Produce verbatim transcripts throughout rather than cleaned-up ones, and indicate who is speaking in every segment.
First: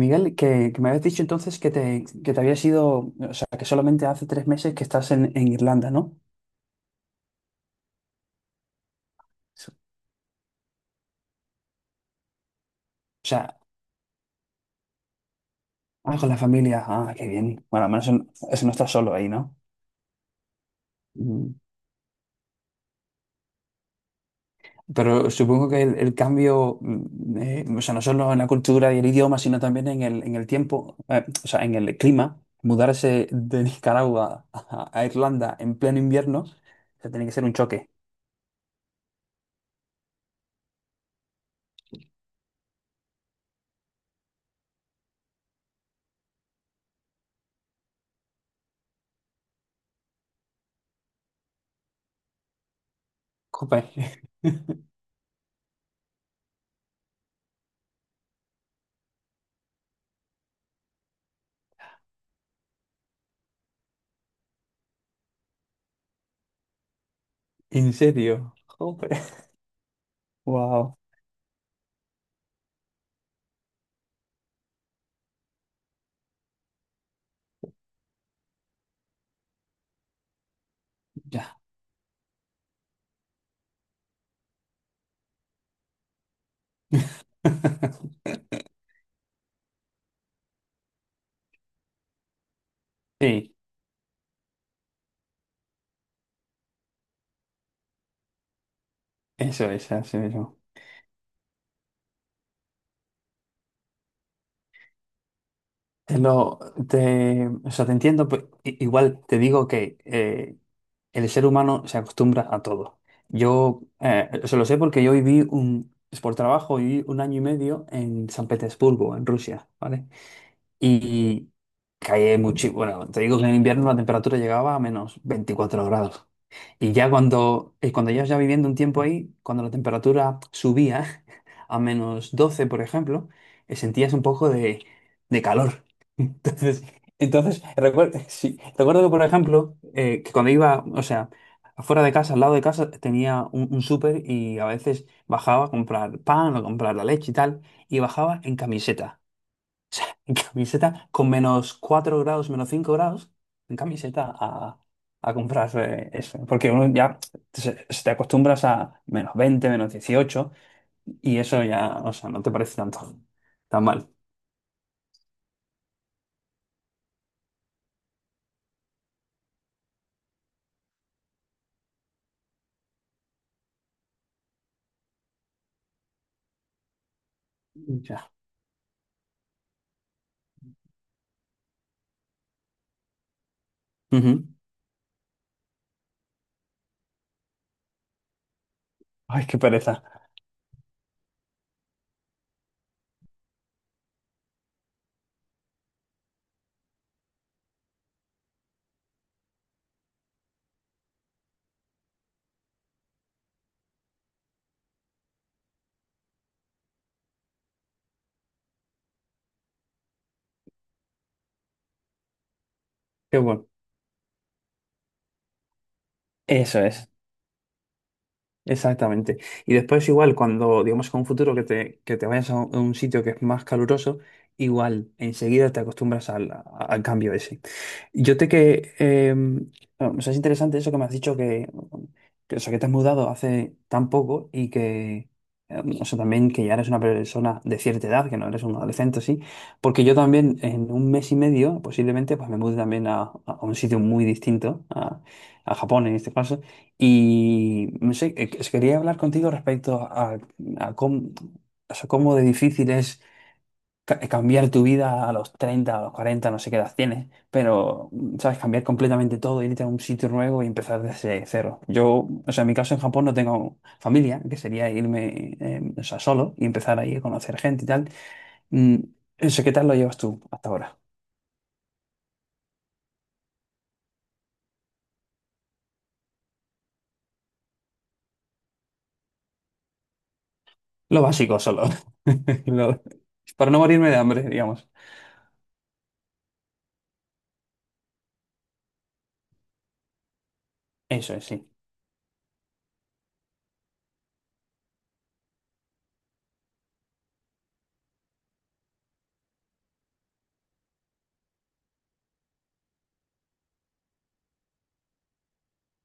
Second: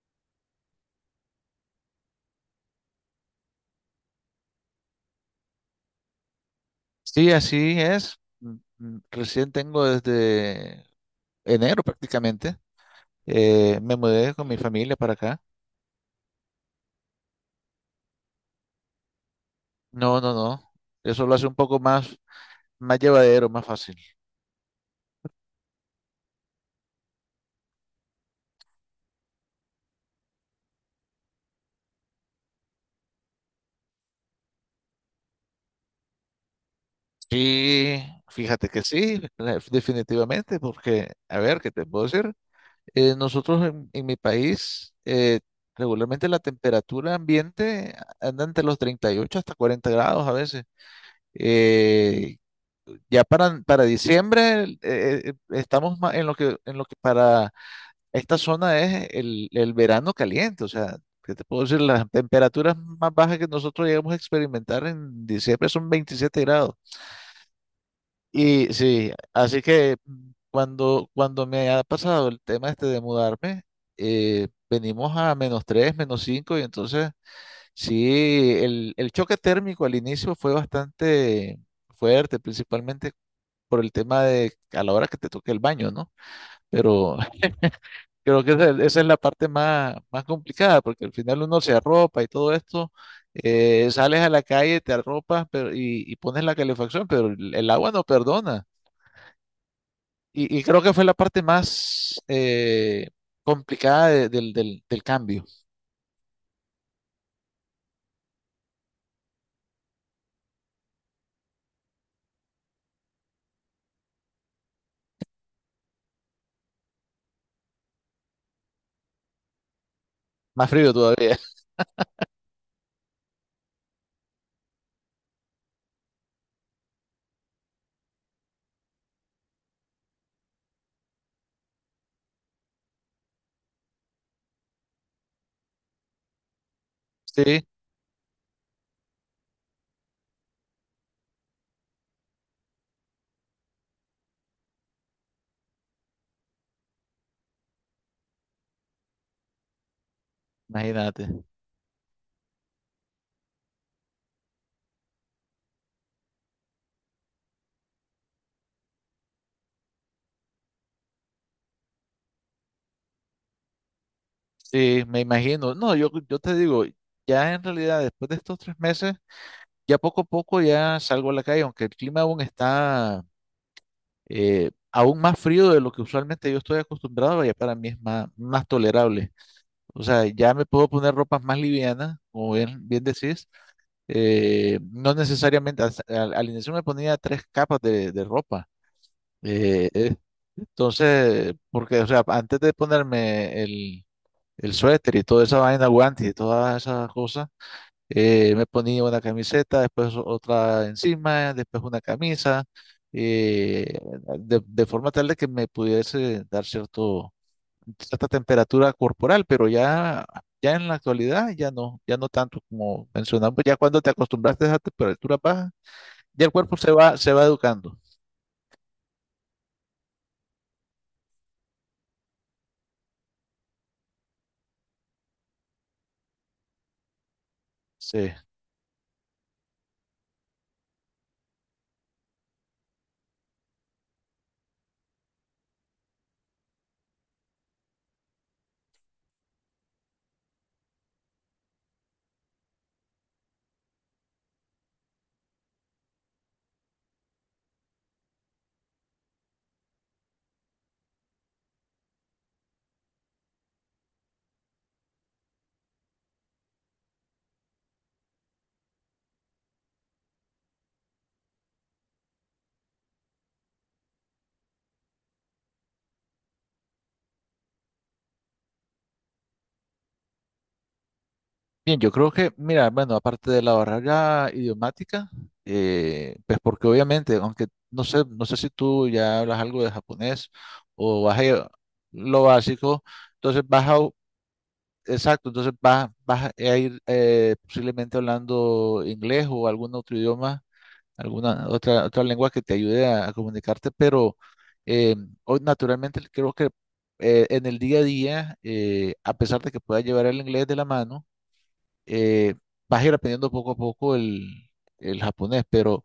Speaker 1: Miguel, que, que me habías dicho entonces que te, que te habías ido, o sea, que solamente hace tres meses que estás en, en Irlanda, ¿no? O
Speaker 2: Sí, así es. Mm, mm, Recién tengo desde enero prácticamente.
Speaker 1: sea,
Speaker 2: Eh, me mudé con mi familia para acá.
Speaker 1: ah, con la familia, ah, qué bien. Bueno, al menos en- eso no estás solo ahí, ¿no?
Speaker 2: No, no, no. Eso lo hace un
Speaker 1: Mm.
Speaker 2: poco más, más llevadero, más fácil.
Speaker 1: Pero supongo que el, el cambio, mm, eh, o sea, no solo en la cultura y el idioma, sino también en el, en el tiempo, eh, o sea, en el clima, mudarse de Nicaragua a, a Irlanda en pleno invierno, o sea, tiene que ser un choque.
Speaker 2: Sí, fíjate que sí, la- definitivamente, porque, a ver, ¿qué te puedo decir? Eh, nosotros en, en mi país, eh, regularmente la temperatura ambiente anda entre los treinta y ocho hasta cuarenta grados a veces. Eh, Ya para,
Speaker 1: Jope.
Speaker 2: para diciembre el- eh, eh, estamos ma- en lo que, en lo que para esta zona es el, el verano caliente. O sea, ¿qué te puedo decir? Las temperaturas más bajas que nosotros llegamos a experimentar en diciembre son veintisiete grados.
Speaker 1: ¿En serio?
Speaker 2: Y
Speaker 1: Jope.
Speaker 2: sí, así que mm,
Speaker 1: Wow.
Speaker 2: cuando, cuando me ha pasado el tema este de mudarme, eh, venimos a menos tres menos cinco y entonces sí, el, el choque térmico al inicio fue bastante fuerte, principalmente por el tema de a la hora que te toque el baño, ¿no? Pero creo que esa, esa es la parte más, más complicada, porque al final uno se arropa y todo esto,
Speaker 1: Sí,
Speaker 2: eh, sales a la calle, te arropas pero, y, y pones la calefacción, pero el, el agua no perdona.
Speaker 1: eso es, así
Speaker 2: Y,
Speaker 1: mismo.
Speaker 2: y creo que fue la parte más eh, complicada de- del, del, del cambio,
Speaker 1: Te lo, te, o sea, te entiendo, pues, i- igual te digo que eh, el ser humano se acostumbra a todo. Yo eh, se lo sé porque yo viví un, es por trabajo, viví un año y medio en San Petersburgo, en Rusia, ¿vale?
Speaker 2: más frío todavía.
Speaker 1: Y caí mucho, bueno, te digo que en invierno la temperatura llegaba a menos veinticuatro grados. Y ya cuando, y cuando llevas ya viviendo un tiempo ahí, cuando la temperatura subía a menos doce por ejemplo, eh, sentías un poco de, de calor. Entonces, entonces
Speaker 2: Sí,
Speaker 1: recuerdo, sí, recuerdo que, por ejemplo, eh, que cuando iba, o sea, afuera de casa, al lado de casa, tenía un, un súper y a veces bajaba a comprar pan o comprar la leche y tal, y bajaba en camiseta sea, en camiseta
Speaker 2: imagínate.
Speaker 1: con menos cuatro grados, menos cinco grados, en camiseta a, a comprar eh, eso. Porque uno ya se, se te acostumbras a menos veinte menos dieciocho y eso ya, o sea, no te parece tanto tan mal.
Speaker 2: Sí, me imagino. No, yo, yo te digo, ya en realidad después de estos tres meses, ya poco a poco ya salgo a la calle, aunque el clima aún está eh, aún más frío de lo que usualmente yo estoy acostumbrado, ya para mí es más,
Speaker 1: Ya.
Speaker 2: más tolerable. O sea, ya me puedo poner ropas más livianas, como bien, bien decís.
Speaker 1: Ujú.
Speaker 2: Eh, no necesariamente, al, al- al inicio me ponía tres capas de, de ropa.
Speaker 1: Ay, qué
Speaker 2: Eh,
Speaker 1: pereza.
Speaker 2: eh, entonces, porque, o sea, antes de ponerme el, el suéter y toda esa vaina, guantes y todas esas cosas eh, me ponía una camiseta, después otra encima, después una camisa, eh, de, de forma tal de que me pudiese dar cierto, cierta temperatura corporal, pero ya, ya en la actualidad ya no, ya no tanto como
Speaker 1: Qué
Speaker 2: mencionamos,
Speaker 1: bueno.
Speaker 2: ya cuando te acostumbraste a esa temperatura baja, ya el cuerpo
Speaker 1: Eso
Speaker 2: se
Speaker 1: es.
Speaker 2: va, se va educando.
Speaker 1: Exactamente. Y después igual, cuando digamos con un futuro que te, que te vayas a un a un sitio que es más caluroso, igual enseguida te acostumbras al, a- al cambio ese.
Speaker 2: Sí.
Speaker 1: Yo te que... eh, bueno, o sea, es interesante eso que me has dicho que, que, o sea, que te has mudado hace tan poco y que... eh, o sea, también que ya eres una persona de cierta edad, que no eres un adolescente, sí, porque yo también en un mes y medio posiblemente pues me mude también a, a- a un sitio muy distinto, a, a Japón en este caso, y no sé, eh, que- quería hablar contigo respecto a, a cómo, o sea, cómo de difícil es ca- eh, cambiar tu vida a los treinta a los cuarenta no sé qué edad tienes, pero, mm, ¿sabes? Cambiar completamente todo, irte a un sitio nuevo y empezar desde cero. Yo, o sea, en mi caso en Japón no tengo familia, que sería irme, eh, o sea, solo y empezar ahí a conocer gente y tal. Mm, eso, ¿qué tal lo llevas tú hasta ahora?
Speaker 2: Bien, yo creo que, mira, bueno, aparte de la barrera idiomática, eh, pues porque obviamente, aunque no sé, no sé si tú ya hablas algo de japonés
Speaker 1: Lo
Speaker 2: o vas a
Speaker 1: básico
Speaker 2: ir
Speaker 1: solo.
Speaker 2: lo básico,
Speaker 1: Lo-
Speaker 2: entonces
Speaker 1: Para no
Speaker 2: vas a,
Speaker 1: morirme
Speaker 2: u-
Speaker 1: de hambre, digamos.
Speaker 2: exacto, entonces vas, vas a ir eh, posiblemente hablando inglés o algún otro idioma,
Speaker 1: Eso es, sí.
Speaker 2: alguna otra, otra lengua que te ayude a, a comunicarte, pero eh, hoy naturalmente creo que eh, en el día a día, eh, a pesar de que pueda llevar el inglés de la mano, eh, vas a ir aprendiendo poco a poco el, el japonés, pero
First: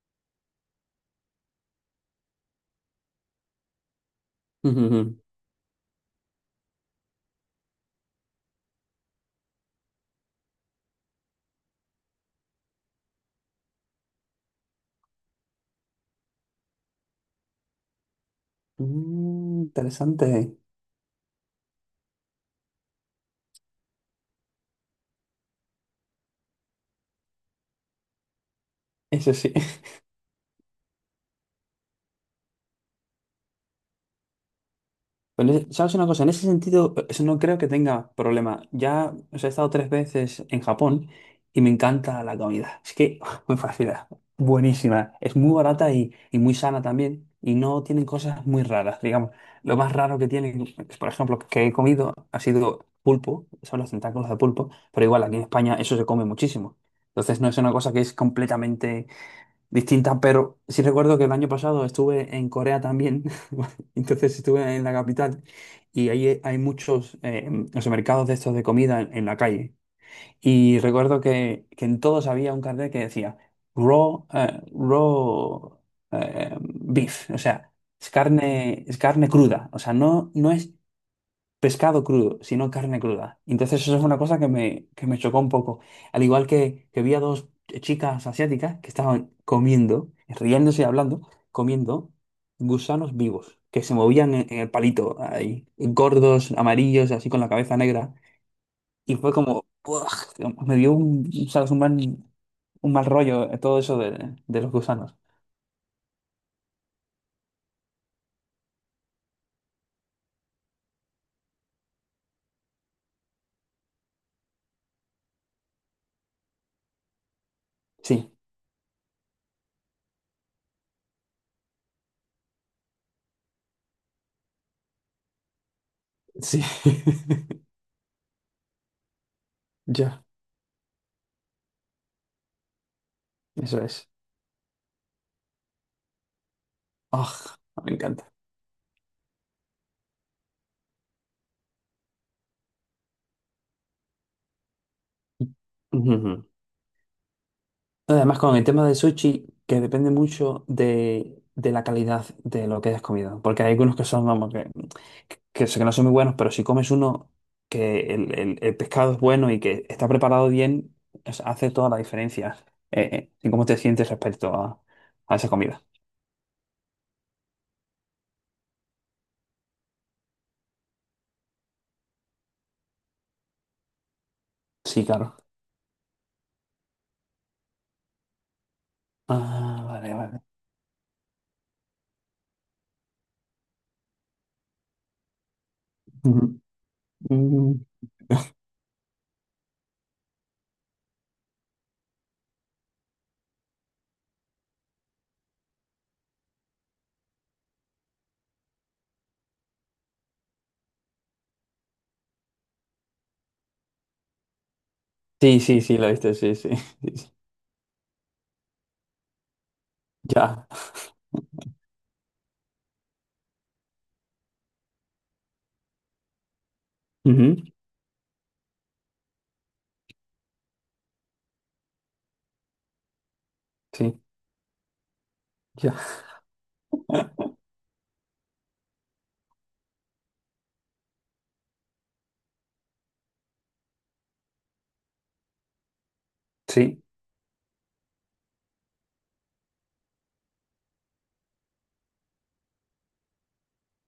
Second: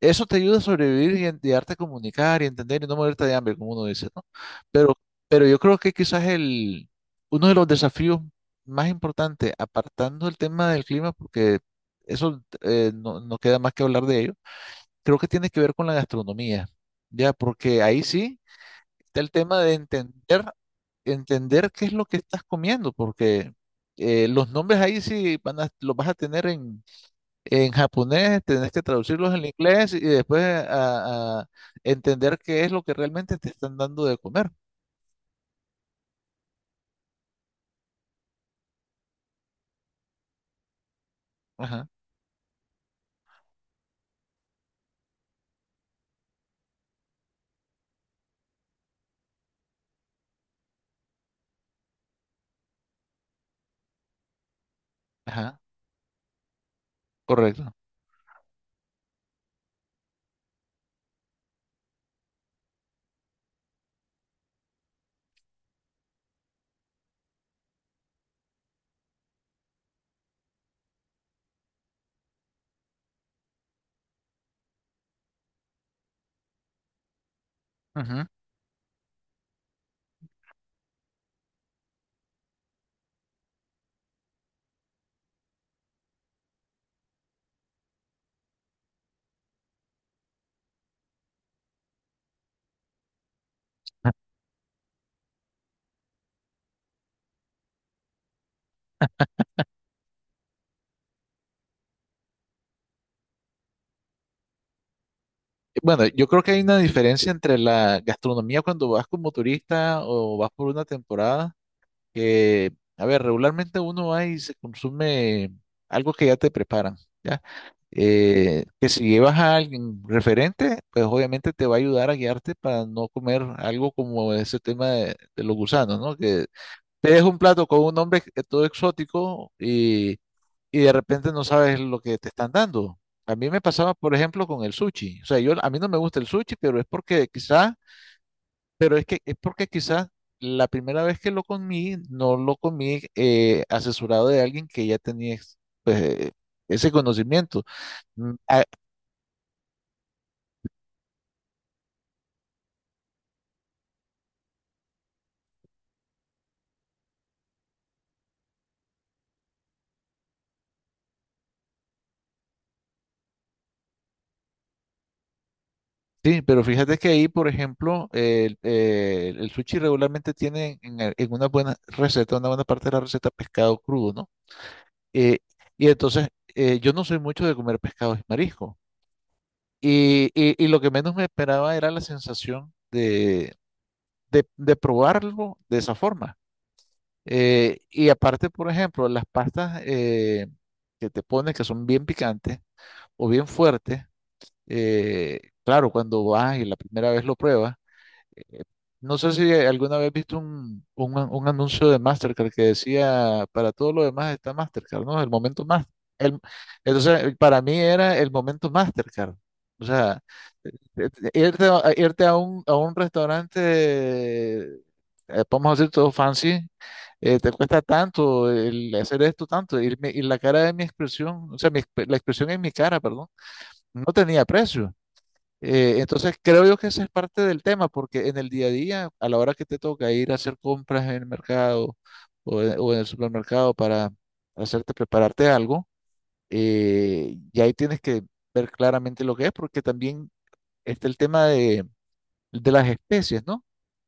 Speaker 2: eso te ayuda a sobrevivir y, en- y darte a comunicar y entender y no morirte de hambre, como uno dice, ¿no? Pero, pero yo creo que quizás el, uno de los desafíos más importantes, apartando el tema del clima, porque eso eh, no, no queda más que hablar de ello, creo que tiene que ver con la gastronomía, ¿ya? Porque ahí sí está el tema
Speaker 1: Mm,
Speaker 2: de entender,
Speaker 1: interesante.
Speaker 2: entender qué es lo que estás comiendo, porque eh, los nombres ahí sí van a, los vas a tener en en japonés, tenés que traducirlos
Speaker 1: Eso
Speaker 2: al
Speaker 1: sí.
Speaker 2: inglés y después a, a entender qué es lo que realmente te están dando de comer.
Speaker 1: Pues en ese- ¿sabes una cosa? En ese sentido, eh, eso no creo que tenga problema. Ya, o sea, he estado tres veces en Japón y me
Speaker 2: Ajá,
Speaker 1: encanta la comida. Es que muy fascina. Buenísima. Es muy barata y, y muy sana también. Y no tienen cosas muy raras, digamos. Lo más raro que tienen, es, por ejemplo, que he comido ha sido pulpo. Son los tentáculos de pulpo. Pero igual, aquí en
Speaker 2: ajá,
Speaker 1: España eso se come muchísimo. Entonces no es una
Speaker 2: correcto.
Speaker 1: cosa que es completamente distintas, pero sí recuerdo que el año pasado estuve en Corea también, entonces estuve en la capital y ahí hay muchos eh, o sea, mercados de estos de comida en, en la calle. Y recuerdo que, que en todos había un cartel que decía raw, eh, raw eh, beef, o sea, es
Speaker 2: Ujú.
Speaker 1: carne, es carne cruda, o sea, no, no es pescado crudo, sino carne cruda. Entonces eso es una cosa que me, que me chocó un poco. Al igual que, que vi a dos chicas asiáticas que estaban comiendo, riéndose y hablando, comiendo gusanos vivos, que se movían en, en el palito, ahí, gordos, amarillos, así con la cabeza negra. Y fue como, ¡buah! Me dio un, ¿sabes? Un mal, un mal rollo eh, todo eso de, de los gusanos.
Speaker 2: Bueno, yo creo que hay una diferencia entre la gastronomía cuando vas como turista o vas por una temporada, que, a ver, regularmente uno va y se consume algo que ya te preparan, ¿ya?
Speaker 1: Sí,
Speaker 2: Eh, que si llevas a alguien referente, pues obviamente te va a ayudar a guiarte para no comer algo como ese tema de, de los gusanos, ¿no? Que
Speaker 1: sí.
Speaker 2: te es un plato con un nombre que- todo exótico y,
Speaker 1: Ya,
Speaker 2: y de repente no sabes lo que te están dando. A mí me
Speaker 1: eso
Speaker 2: pasaba,
Speaker 1: es.
Speaker 2: por ejemplo, con el sushi. O sea, yo a mí no me gusta el sushi, pero es porque
Speaker 1: Ah,
Speaker 2: quizás,
Speaker 1: me encanta.
Speaker 2: pero es que es porque quizás la primera vez que lo comí, no lo comí eh, asesorado de alguien que ya tenía ex- pues, eh, ese conocimiento. Mm,
Speaker 1: Además, con el
Speaker 2: a-
Speaker 1: tema del sushi, que depende mucho de, de la calidad de lo que hayas comido. Porque hay algunos que son, vamos, que, que, sé que no son muy buenos, pero si comes uno que el, el- el pescado es bueno y que está preparado bien, es- hace toda la diferencia eh, eh, en cómo te sientes respecto a, a esa comida.
Speaker 2: Sí, pero fíjate que ahí, por ejemplo, el, eh, el sushi regularmente tiene en, el- en una buena receta, una buena parte de la receta pescado crudo, ¿no?
Speaker 1: Sí, claro.
Speaker 2: Eh, y entonces, eh, yo no soy mucho de comer pescados y mariscos.
Speaker 1: Ah, vale,
Speaker 2: Y,
Speaker 1: vale.
Speaker 2: y- y lo que menos me esperaba era la sensación de, de, de probarlo de esa forma.
Speaker 1: Ujú.
Speaker 2: Eh,
Speaker 1: Mm.
Speaker 2: y aparte, por ejemplo, las pastas eh, que te ponen, que son bien picantes o bien fuertes, eh, claro, cuando vas y la primera vez lo pruebas, eh, no sé si alguna vez viste un, un, an- un anuncio de Mastercard que decía, para todo lo demás está Mastercard, ¿no? El
Speaker 1: Sí,
Speaker 2: momento
Speaker 1: sí,
Speaker 2: más.
Speaker 1: sí, lo viste,
Speaker 2: El,
Speaker 1: sí, sí. sí,
Speaker 2: entonces,
Speaker 1: sí.
Speaker 2: eh, para mí era el momento Mastercard. O sea,
Speaker 1: Ya.
Speaker 2: eh, eh, irte, a, a- irte a un, a un restaurante, eh, vamos a decir todo fancy, eh, te
Speaker 1: Ujú.
Speaker 2: cuesta tanto, el hacer esto tanto, y, mi- y la cara de mi expresión, o sea, mi exp- la expresión en mi cara, perdón, no
Speaker 1: Sí,
Speaker 2: tenía precio.
Speaker 1: ya.
Speaker 2: Eh, entonces creo yo que ese es parte del tema, porque en el día a día, a la hora que te toca ir a hacer compras en el mercado o en, o en el supermercado para hacerte prepararte algo,
Speaker 1: Sí.
Speaker 2: eh, y ahí tienes que ver claramente lo que es, porque también está el tema de, de las especies, ¿no?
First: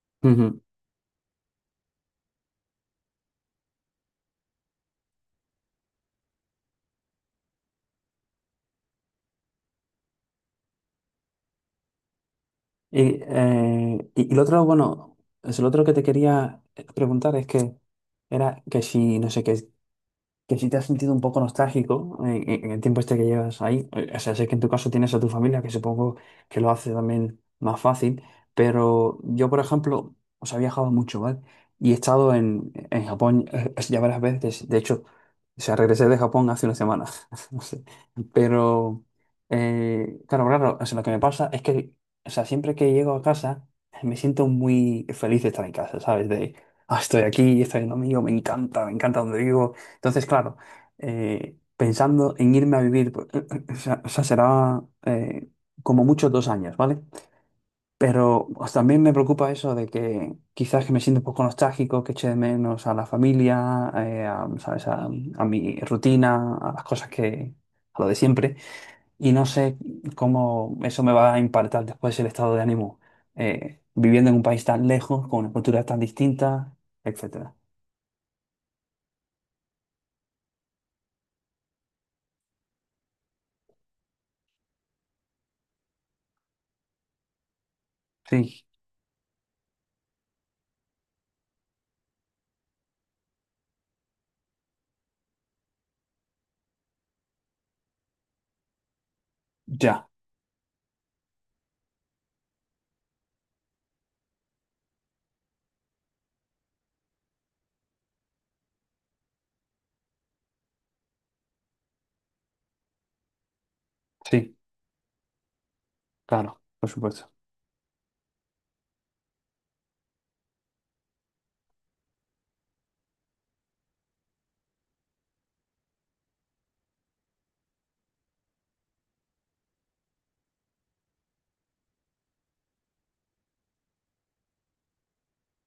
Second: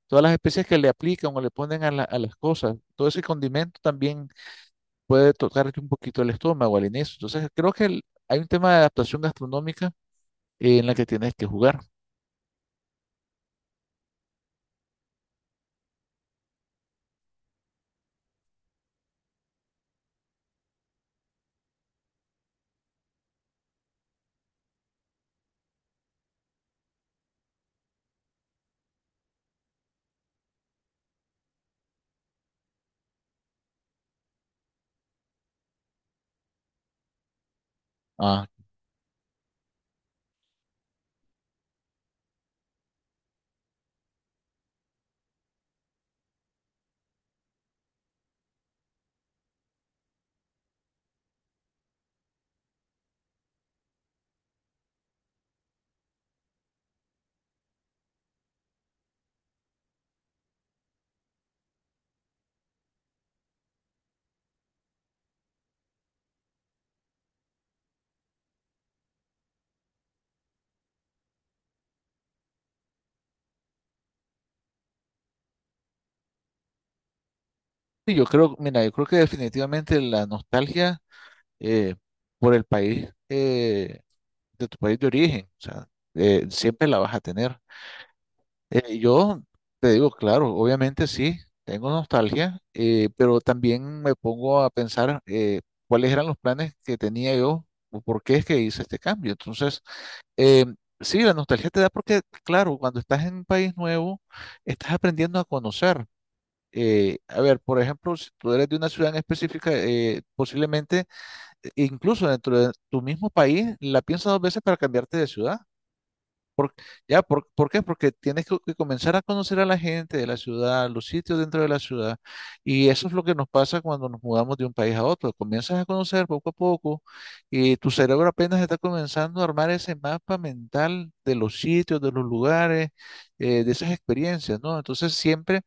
Speaker 2: Todas las especies que le aplican o le ponen a, la- a las cosas, todo ese condimento también puede tocarte un poquito el estómago al inicio. Entonces creo que el- hay un tema de adaptación gastronómica eh, en la que tienes que jugar.
Speaker 1: Y, eh, y, y lo otro, bueno, es lo otro que te quería preguntar es que era que si, no sé qué, que si te has sentido un poco nostálgico en, en- en el tiempo este que llevas ahí. Eh, o sea, sé que en tu caso tienes a tu familia, que supongo que lo hace también más fácil, pero yo, por ejemplo, os he viajado mucho, ¿vale? Y he estado en, en Japón eh, ya varias veces, de hecho, o sea, regresé de Japón hace una semana, no sé,
Speaker 2: Ah,
Speaker 1: pero, eh, claro, claro, o sea, lo que me pasa es que, o sea, siempre que llego a casa, me siento muy feliz de estar en casa, ¿sabes? De, ah, estoy aquí, estoy en lo mío, me encanta, me encanta donde vivo. Entonces, claro, eh, pensando en irme a vivir, pues, o sea, o sea, será eh, como mucho dos años, ¿vale? Pero pues, también me preocupa eso de que quizás que me siento un poco nostálgico, que eche de menos a la familia, eh, a, ¿sabes? A, a mi rutina, a las cosas que, a lo de siempre. Y no sé cómo eso me va a impactar después el estado de ánimo, eh, viviendo en un país tan lejos, con una cultura tan distinta, etcétera.
Speaker 2: sí, yo creo, mira, yo creo que definitivamente la nostalgia eh, por el país eh, de tu país de origen, o sea, eh, siempre la vas a tener.
Speaker 1: Sí,
Speaker 2: Eh, yo te digo, claro, obviamente sí, tengo nostalgia, eh, pero también me pongo a pensar eh, cuáles eran los planes que tenía yo o por qué es que hice este cambio. Entonces,
Speaker 1: ya,
Speaker 2: eh, sí, la nostalgia te da porque, claro, cuando estás en un país nuevo, estás aprendiendo a conocer eh, a ver, por ejemplo, si tú eres de una ciudad en específica, eh, posiblemente, eh, incluso dentro de tu mismo país, la piensas dos
Speaker 1: sí,
Speaker 2: veces para cambiarte de ciudad.
Speaker 1: claro, por
Speaker 2: ¿Ya?
Speaker 1: supuesto.
Speaker 2: ¿Por, por qué? Porque tienes que, que comenzar a conocer a la gente de la ciudad, los sitios dentro de la ciudad. Y eso es lo que nos pasa cuando nos mudamos de un país a otro. Comienzas a conocer poco a poco y tu cerebro apenas está comenzando a armar ese mapa mental de los sitios, de los lugares, eh, de esas experiencias, ¿no? Entonces, siempre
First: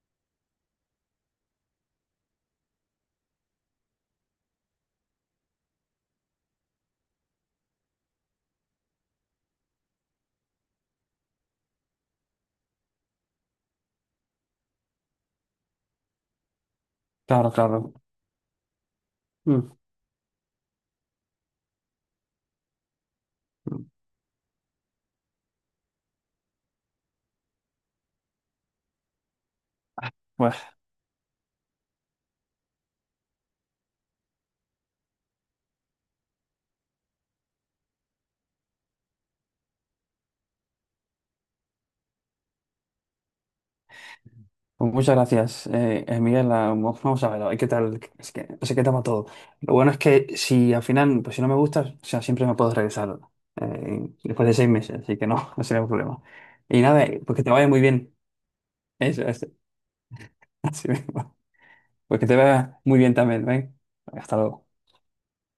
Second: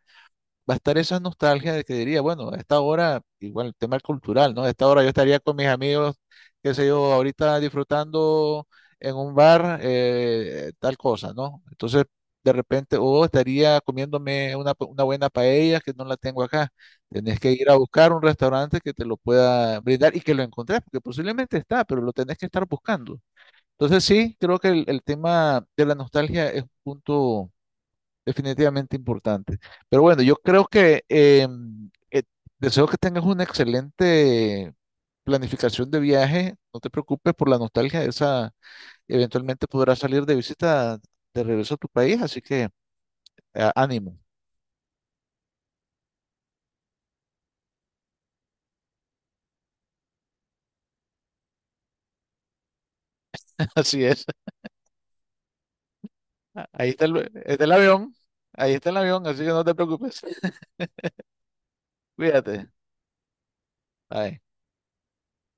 Speaker 2: va a estar esa nostalgia de que diría, bueno, a esta hora, igual el tema cultural, ¿no? A esta hora yo estaría con mis amigos, qué sé yo, ahorita disfrutando en un bar eh, tal cosa, ¿no? Entonces, de repente, o estaría comiéndome una, pa- una buena paella que no la tengo acá. Tenés
Speaker 1: Claro,
Speaker 2: que ir a
Speaker 1: claro.
Speaker 2: buscar un restaurante que te lo
Speaker 1: Mm.
Speaker 2: pueda brindar y que lo encontrés, porque posiblemente está, pero lo tenés que estar buscando.
Speaker 1: Mm.
Speaker 2: Entonces, sí, creo que el, el tema de la nostalgia es un punto definitivamente importante. Pero bueno, yo
Speaker 1: Bueno,
Speaker 2: creo que eh, eh, deseo que tengas una excelente planificación de viaje. No te preocupes por la nostalgia, esa eventualmente podrás salir de visita de regreso a tu país, así que eh, ánimo.
Speaker 1: pues muchas gracias, eh, eh, Miguel. Ah, mo- Vamos a ver, a ver qué tal, es que, no sé qué toma todo. Lo bueno es que si al final, pues si no me gusta, o sea, siempre me puedo regresar
Speaker 2: Así
Speaker 1: eh,
Speaker 2: es.
Speaker 1: después de seis meses, así que no, no sería un problema. Y
Speaker 2: Ahí
Speaker 1: nada,
Speaker 2: está
Speaker 1: eh,
Speaker 2: el,
Speaker 1: pues que te
Speaker 2: está
Speaker 1: vaya
Speaker 2: el
Speaker 1: muy
Speaker 2: avión,
Speaker 1: bien.
Speaker 2: ahí está el
Speaker 1: Eso,
Speaker 2: avión, así
Speaker 1: eso,
Speaker 2: que no te preocupes.
Speaker 1: así mismo. Pues que te
Speaker 2: Cuídate.
Speaker 1: vaya muy bien también, ¿ven? Hasta
Speaker 2: Bye.
Speaker 1: luego.